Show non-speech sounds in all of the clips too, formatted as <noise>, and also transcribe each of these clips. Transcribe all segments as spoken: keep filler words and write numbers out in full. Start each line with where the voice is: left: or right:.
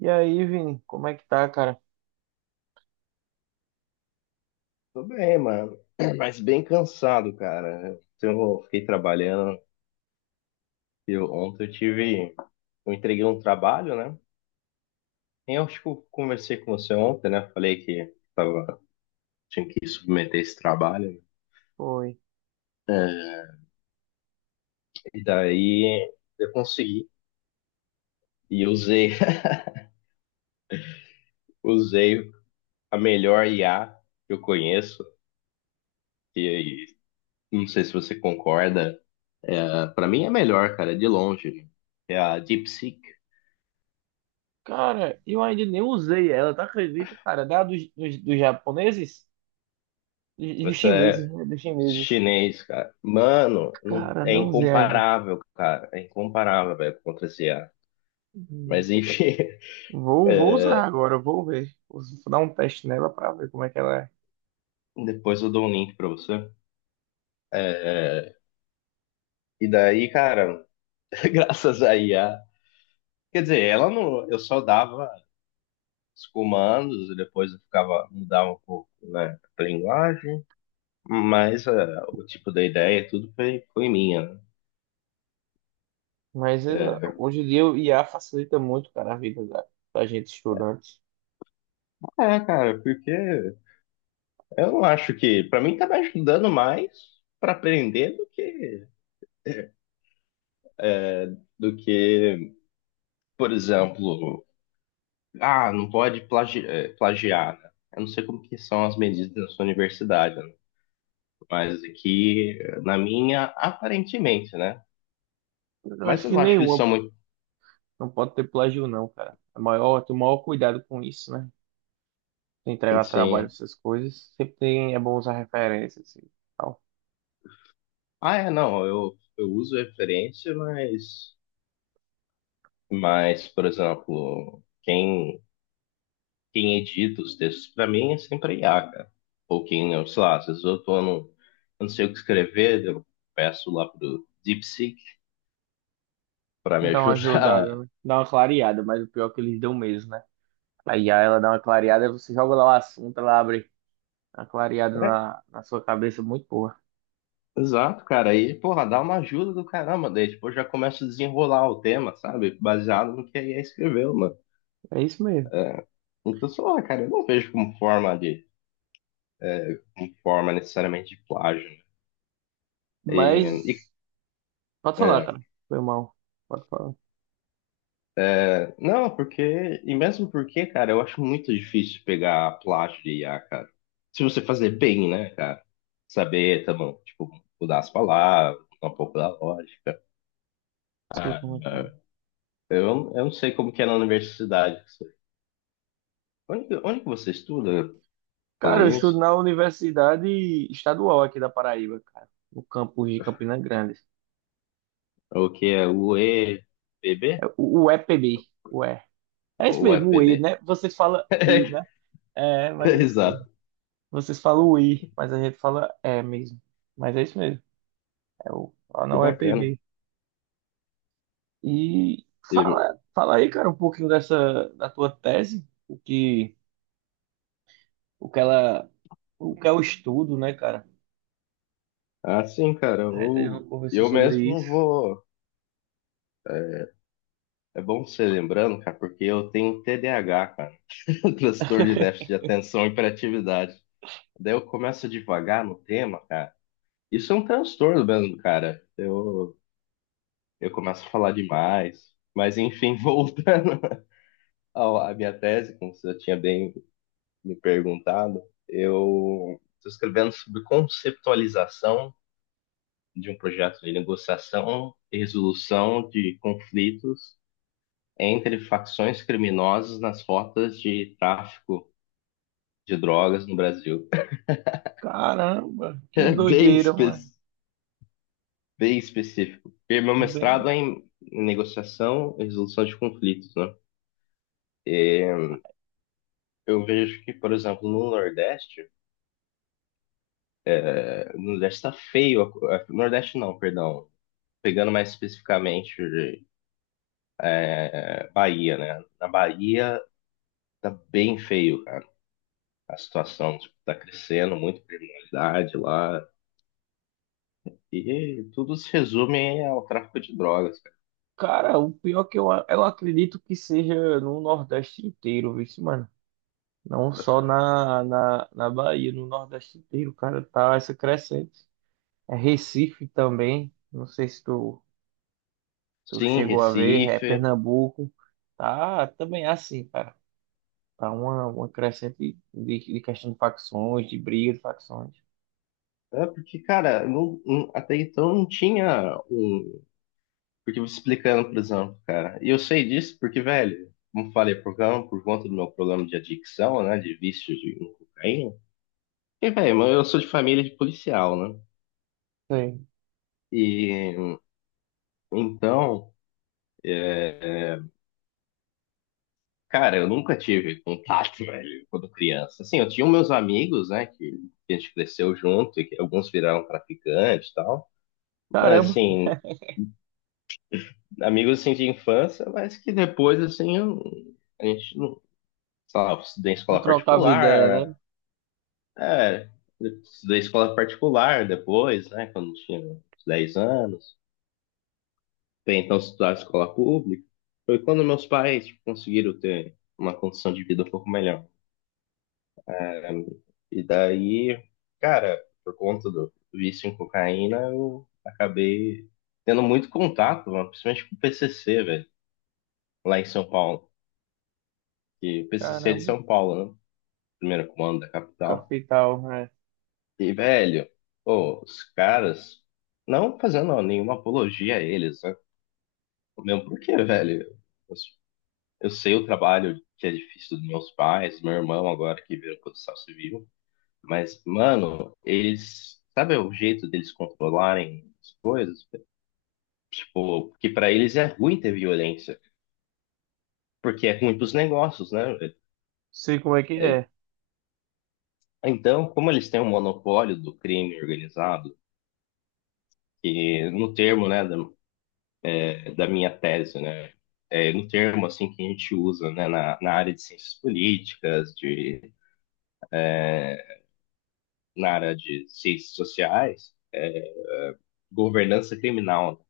right: E aí, Vini, como é que tá, cara?
left: Tô bem, mano. <clears throat> Mas bem cansado, cara. Eu fiquei trabalhando. Eu, ontem eu tive. Eu entreguei um trabalho, né? E eu acho que eu conversei com você ontem, né? Falei que tava, tinha que submeter esse trabalho.
right: Foi.
left: É. E daí eu consegui. E usei, <laughs> usei a melhor I A que eu conheço. E, e não sei se você concorda. É, para mim é a melhor, cara, de longe. É a DeepSeek.
right: Cara, eu ainda nem usei ela, tá acredita, cara? Da dos, dos, dos japoneses? Dos, dos
left: Essa
right: chineses,
left: é,
right: né? Dos chineses.
left: Chinês, cara. Mano, não-
right: Cara,
left: é
right: não usei ainda.
left: incomparável, cara. É incomparável, velho, contra esse I A.
right: Hum.
left: Mas enfim, <laughs>
right: Vou, vou usar
left: é,
right: agora, vou ver. Vou dar um teste nela pra ver como é que ela é.
left: depois eu dou um link pra você. É, e daí, cara, <laughs> graças a I A. Quer dizer, ela não. Eu só dava os comandos e depois eu ficava, mudava um pouco, né, a linguagem. Mas é, o tipo da ideia, tudo foi, foi minha. né?
right: Mas ela, hoje em dia o I A facilita muito, cara, a vida da, da gente estudante.
left: É, cara, porque eu não acho que. Pra mim tá me ajudando mais pra aprender do que. do que, por exemplo, ah, não pode plagi- eh, plagiar, né? Eu não sei como que são as medidas na sua universidade, né? Mas aqui, eh, na minha, aparentemente, né?
right: Eu
left: Mas
right: acho
left: eu
right: que
left: não acho que eles
right: nenhuma
left: são muito,
right: não pode ter plágio, não, cara. É maior, tem o maior cuidado com isso, né? Entregar trabalho,
left: assim...
right: essas coisas, sempre tem- é bom usar referências e tal.
left: Ah, é, não, eu, eu uso referência, mas... Mas, por exemplo, quem, quem edita os textos para mim é sempre I a I A, cara. Ou quem, eu sei lá, às vezes eu tô no... Eu não sei o que escrever, eu peço lá pro DeepSeek para me
right: Dá uma ajudada,
left: ajudar.
right: né? Dá uma clareada, mas o pior é que eles dão mesmo, né? Aí ela dá uma clareada, você joga lá o assunto, ela abre uma clareada
left: <laughs>
right: na, na sua cabeça, muito boa.
left: Exato, cara. Aí, porra, dá uma ajuda do caramba. Daí, tipo, eu já começo a desenrolar o tema, sabe? Baseado no que a I A escreveu, mano.
right: É isso mesmo.
left: Então, sei lá, cara, eu não vejo como forma de, como forma necessariamente de plágio. né? E, e-
right: Mas, pode falar,
left: é,
right: cara. Foi mal. Pode falar. Não
left: é, não, porque, e mesmo porque, cara, eu acho muito difícil pegar plágio de I A, cara. Se você fazer bem, né, cara? Saber, tá bom, tipo, mudar as palavras, mudar um pouco da lógica.
right: sei
left: Ah,
right: como é que é.
left: eu, eu não sei como que é na universidade. Onde, que- onde que você estuda?
right: Cara,
left: Falando
right: eu estudo
left: nisso,
right: na Universidade Estadual aqui da Paraíba, cara. No campus de Campina Grande.
left: é o que é o E P B?
right: É o o E P B. É isso
left: Ou
right: mesmo, o I,
left: E P B?
right: né? Vocês falam I,
left: <laughs>
right: né? É, mas é isso mesmo.
left: Exato,
right: Vocês falam o I, mas a gente fala é mesmo. Mas é isso mesmo. É o, lá
left: que
right: não é
left: bacana.
right: P B. E
left: E,
right: fala, fala aí, cara, um pouquinho dessa da tua tese, o que, o que ela, o que é o estudo, né, cara?
left: ah, cara,
right: A gente ainda
left: eu,
right: não conversou
left: eu
right: sobre
left: mesmo
right: isso.
left: vou. É bom você lembrando, cara, porque eu tenho T D A H, cara, <laughs> transtorno de déficit de
right: <laughs>
left: atenção e hiperatividade. Daí eu começo a divagar no tema, cara. Isso é um transtorno mesmo, cara. Eu, eu começo a falar demais. Mas enfim, <laughs> voltando ao- à minha tese, como você já tinha bem me perguntado, eu estou escrevendo sobre conceptualização de um projeto de negociação e resolução de conflitos entre facções criminosas nas rotas de tráfico de drogas no Brasil.
right: Caramba, que
left: É <laughs> bem,
right: doideira,
left: espe
right: mano.
left: bem específico. Porque meu
right: Bem,
left: mestrado é em negociação e resolução de conflitos, né? E eu vejo que, por exemplo, no Nordeste, eh, no Nordeste está feio, a Nordeste não, perdão, pegando mais especificamente Bahia, né? Na Bahia tá bem feio, cara. A situação, tipo, tá crescendo, muito criminalidade lá. E tudo se resume ao tráfico de drogas, cara.
right: cara, o pior é que eu, eu acredito que seja no Nordeste inteiro, viu, mano? Não só na, na, na Bahia, no Nordeste inteiro, cara, tá, essa é crescente. É Recife também, não sei se tu, tu
left: Sim,
right: chegou a ver, é
left: Recife.
right: Pernambuco, tá também é assim, cara. Tá uma, uma crescente de, de questão de facções, de briga de facções.
left: É porque, cara, não- não- até então não tinha um. Porque eu vou explicando, por exemplo, cara. E eu sei disso porque, velho, como falei, por, causa- por conta do meu problema de adicção, né? De vício de cocaína. E, velho, eu sou de família de policial, né?
right: Sei.
left: E então. é, Cara, eu nunca tive contato, <laughs> velho, quando criança. Assim, eu tinha meus amigos, né, que que a gente cresceu junto, e que alguns viraram traficantes e tal. Mas,
right: Caramba,
left: assim, amigos, assim, de infância, mas que depois, assim, eu- a gente, não- sei lá, eu estudei em
right: não
left: escola
right: trocava ideia, né?
left: particular, é, eu estudei em escola particular depois, né, quando tinha uns dez anos. Até então, estudar em escola pública. Foi quando meus pais, tipo, conseguiram ter uma condição de vida um pouco melhor. Um, E daí, cara, por conta do vício em cocaína, eu acabei tendo muito contato, mano, principalmente com o P C C, velho, lá em São Paulo. E o P C C é de
right: Caramba,
left: São Paulo, né? Primeiro comando da capital.
right: capital, né?
left: E, velho, pô, os caras, não fazendo nenhuma apologia a eles, né? Mesmo porque, velho, eu, eu sei o trabalho que é difícil dos meus pais, meu irmão agora que virou construção civil. Mas, mano, eles. Sabe o jeito deles controlarem as coisas? Tipo, que pra eles é ruim ter violência, porque é ruim pros negócios, né?
right: Sei como é que
left: É- é,
right: é,
left: Então, como eles têm um monopólio do crime organizado, que no termo, né, da, da minha tese, né? É, no termo, assim, que a gente usa, né, na, na área de ciências políticas, de, na área de ciências sociais, governança criminal.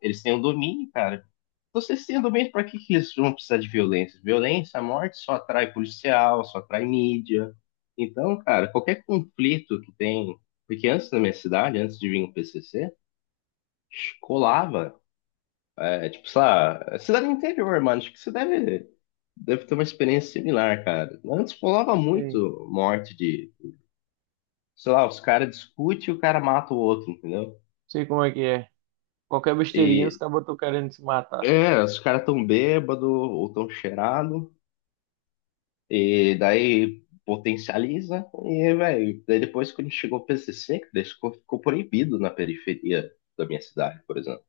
left: Eles têm o domínio, cara. Você sendo bem, para que que eles vão precisar de violência? Violência, a morte só atrai policial, só atrai mídia. Então, cara, qualquer conflito que tem. Porque antes na minha cidade, antes de vir o P C C, colava. É, tipo, sei lá, é cidade do interior, mano. Acho que você deve, deve ter uma experiência similar, cara. Antes colava
right: sei,
left: muito morte de. Sei lá, os caras discutem e o cara mata o outro, entendeu?
right: sei como é que é. Qualquer besteirinha, os
left: E
right: caras estão querendo se matar.
left: é, os caras tão bêbado ou tão cheirado. E daí potencializa e, velho, daí depois quando chegou o P C C, que daí ficou, ficou proibido na periferia da minha cidade, por exemplo.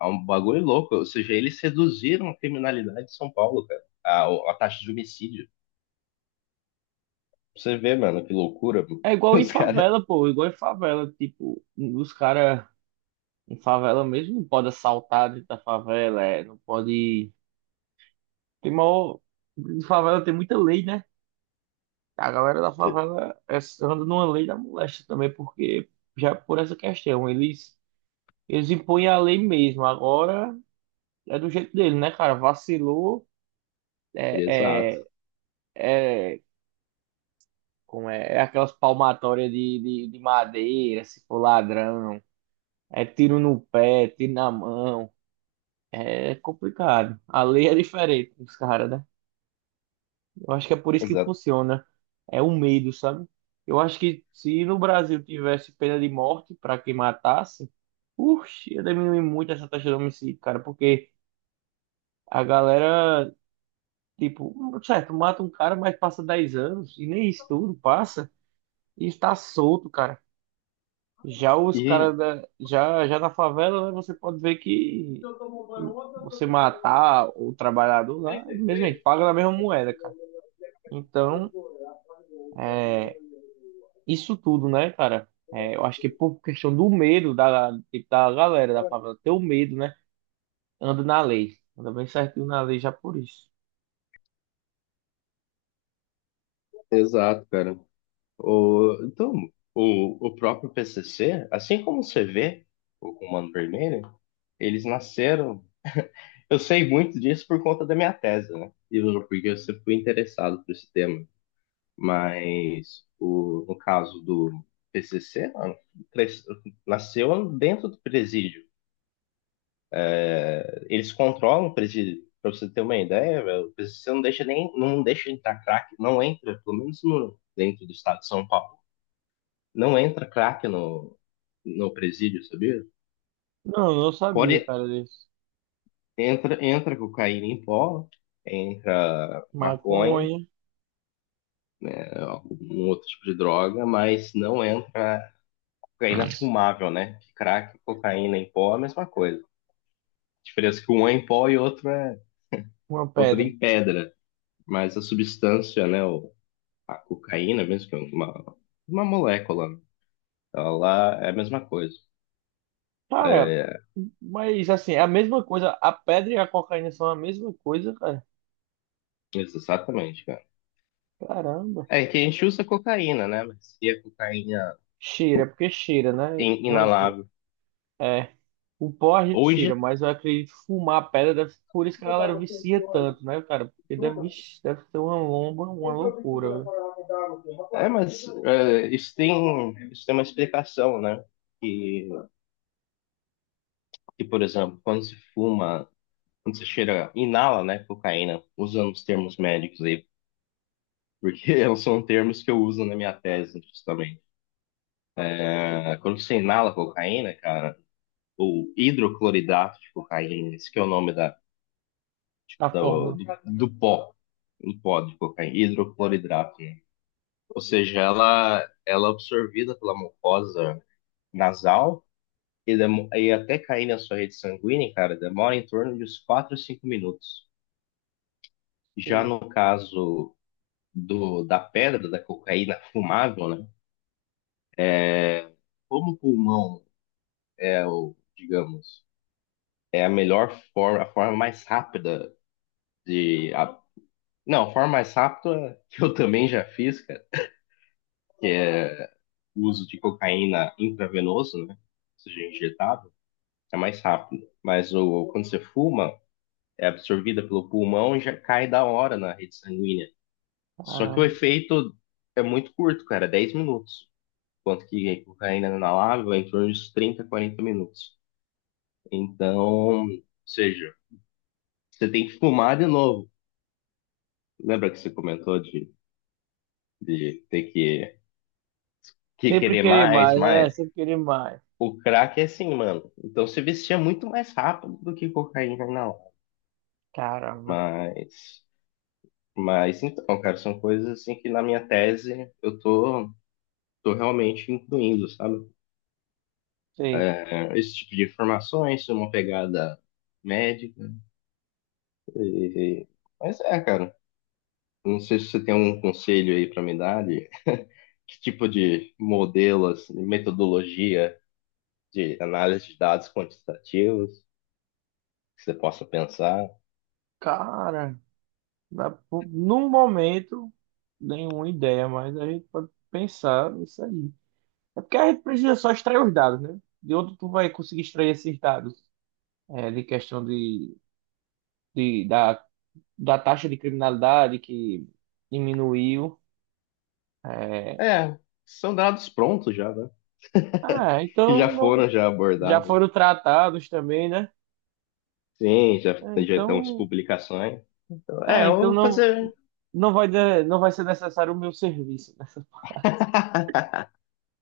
left: É um bagulho louco, ou seja, eles reduziram a criminalidade de São Paulo, cara, a, a taxa de homicídio. Você vê, mano, que loucura, mano.
right: É
left: <laughs>
right: igual em
left: os caras...
right: favela, pô, igual em favela, tipo, os caras em favela mesmo não pode assaltar dentro da favela, é, não pode. Tem maior. Em favela tem muita lei, né? A galera da favela é, anda numa lei da moléstia também, porque já é por essa questão, eles, eles impõem a lei mesmo, agora é do jeito dele, né, cara? Vacilou, é,
left: Exato,
right: é, é, como é, é aquelas palmatórias de, de, de madeira, se for ladrão, é tiro no pé, tiro na mão. É complicado. A lei é diferente dos caras, né? Eu acho que é por isso que
left: exato.
right: funciona. É o medo, sabe? Eu acho que se no Brasil tivesse pena de morte para quem matasse, uxe, ia diminuir muito essa taxa de homicídio, cara, porque a galera, tipo, certo, mata um cara, mas passa dez anos e nem isso tudo passa e está solto, cara. Já os
left: E,
right: caras da, já, já na favela, né, você pode ver que você matar o trabalhador lá, mesmo ele paga na mesma moeda, cara. Então, é, isso tudo, né, cara? É, eu acho que por questão do medo da, tipo, da galera da favela, ter o medo, né? Anda na lei. Anda bem certinho na lei já por isso.
left: exato, cara. O, então, o, o próprio P C C, assim como você vê o Comando Vermelho, eles nasceram. Eu sei muito disso por conta da minha tese, né? E eu- porque eu sempre fui interessado por esse tema. Mas o, no caso do P C C, mano, cres- nasceu dentro do presídio. Eles controlam o presídio. Pra você ter uma ideia, velho, o P C C não deixa nem, não deixa entrar crack, não entra, pelo menos no, dentro do estado de São Paulo, não entra crack no, no presídio, sabia?
right: Não, eu não sabia,
left: Pode,
right: cara, disso.
left: entra, entra cocaína em pó, entra maconha,
right: Maconha,
left: né, um outro tipo de droga, mas não entra cocaína fumável, né? Que crack, cocaína em pó é a mesma coisa. A diferença é que um é em pó e outro é,
right: uma
left: outro é
right: pedra.
left: em pedra, mas a substância, né, o- a cocaína mesmo, que é uma, uma molécula, né, ela é a mesma coisa.
right: Cara,
left: É,
right: mas assim, é a mesma coisa. A pedra e a cocaína são a mesma coisa, cara.
left: exatamente, cara.
right: Caramba.
left: É que a gente usa cocaína, né? Mas se a cocaína
right: Cheira, porque cheira, né?
left: in-
right: Uma-
left: inalável.
right: é, o pó a gente cheira,
left: Hoje,
right: mas eu acredito que fumar a pedra, deve, por isso que a galera vicia tanto, né, cara? Porque deve, vixe, deve ser uma lomba, uma loucura, viu?
left: é, mas é, isso tem, isso tem uma explicação, né? Que que, por exemplo, quando se fuma, quando se cheira, inala, né, cocaína, usando os termos médicos aí, porque <laughs> são termos que eu uso na minha tese, justamente. É, quando você inala cocaína, cara, ou hidrocloridato de cocaína, esse que é o nome da,
right: A
left: do,
right: fórmula.
left: do, do pó, do pó de cocaína, hidrocloridrato, né? Ou seja, ela, ela é absorvida pela mucosa nasal e, demo- e até cair na sua rede sanguínea, cara, demora em torno de uns quatro a cinco minutos. Já
right: Sim.
left: no caso do, da pedra, da cocaína fumável, né? Como o pulmão é o, digamos, é a melhor forma, a forma mais rápida de. A- não, a forma mais rápida que eu também já fiz, cara, que é o uso de cocaína intravenoso, né? Ou seja, injetável, é mais rápido. Mas o, quando você fuma, é absorvida pelo pulmão e já cai da hora na rede sanguínea. Só que o
right: Caramba.
left: efeito é muito curto, cara, dez minutos, quanto que a cocaína inalável é em torno de trinta, quarenta minutos. Então, ou seja, você tem que fumar de novo. Lembra que você comentou de, de ter que, que
right: Sempre
left: querer
right: querer
left: mais,
right: mais, né?
left: mais?
right: Sempre querer mais.
left: O crack é assim, mano. Então você vestia muito mais rápido do que cocaína inalável.
right: Caramba.
left: Mas, mas então, cara, são coisas assim que na minha tese eu tô, tô realmente incluindo, sabe?
right: Sei.
left: É, esse tipo de informações, uma pegada médica. e- mas é, Cara, não sei se você tem um conselho aí para me dar de que tipo de modelos, de metodologia de análise de dados quantitativos que você possa pensar.
right: Cara, na- no momento, nenhuma ideia, mas a gente pode pensar nisso aí. É porque a gente precisa só extrair os dados, né? De onde tu vai conseguir extrair esses dados? É, de questão de, de- da, da taxa de criminalidade que diminuiu. É.
left: É, são dados prontos já, né? <laughs>
right: Ah,
left: Que já
right: então não,
left: foram já
right: já
left: abordados.
right: foram tratados também, né?
left: Sim, já,
right: Ah,
left: já estão as
right: então,
left: publicações. Então,
right: ah,
left: é, eu
right: então
left: vou
right: não,
left: fazer.
right: não vai, de- não vai ser necessário o meu serviço, né? <laughs>
left: <laughs>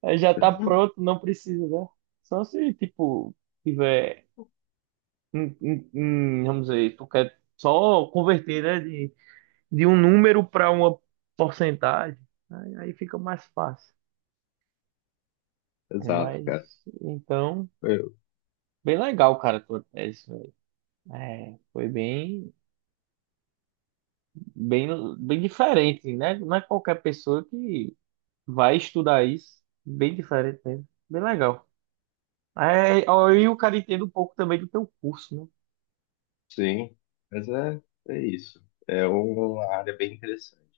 right: Aí já tá pronto, não precisa, né? Só se, tipo, tiver, hum, hum, hum, vamos dizer, tu quer só converter, né, de, de um número para uma porcentagem, aí, aí fica mais fácil.
left: Exato,
right: Mas,
left: cara.
right: então,
left: Eu-
right: bem legal, cara, a tua tese, velho. É, foi bem, bem, bem diferente, né? Não é qualquer pessoa que vai estudar isso. Bem diferente mesmo. Bem legal. É, ó, e o cara entende um pouco também do teu curso, né
left: sim, mas é, é isso. É uma área bem interessante.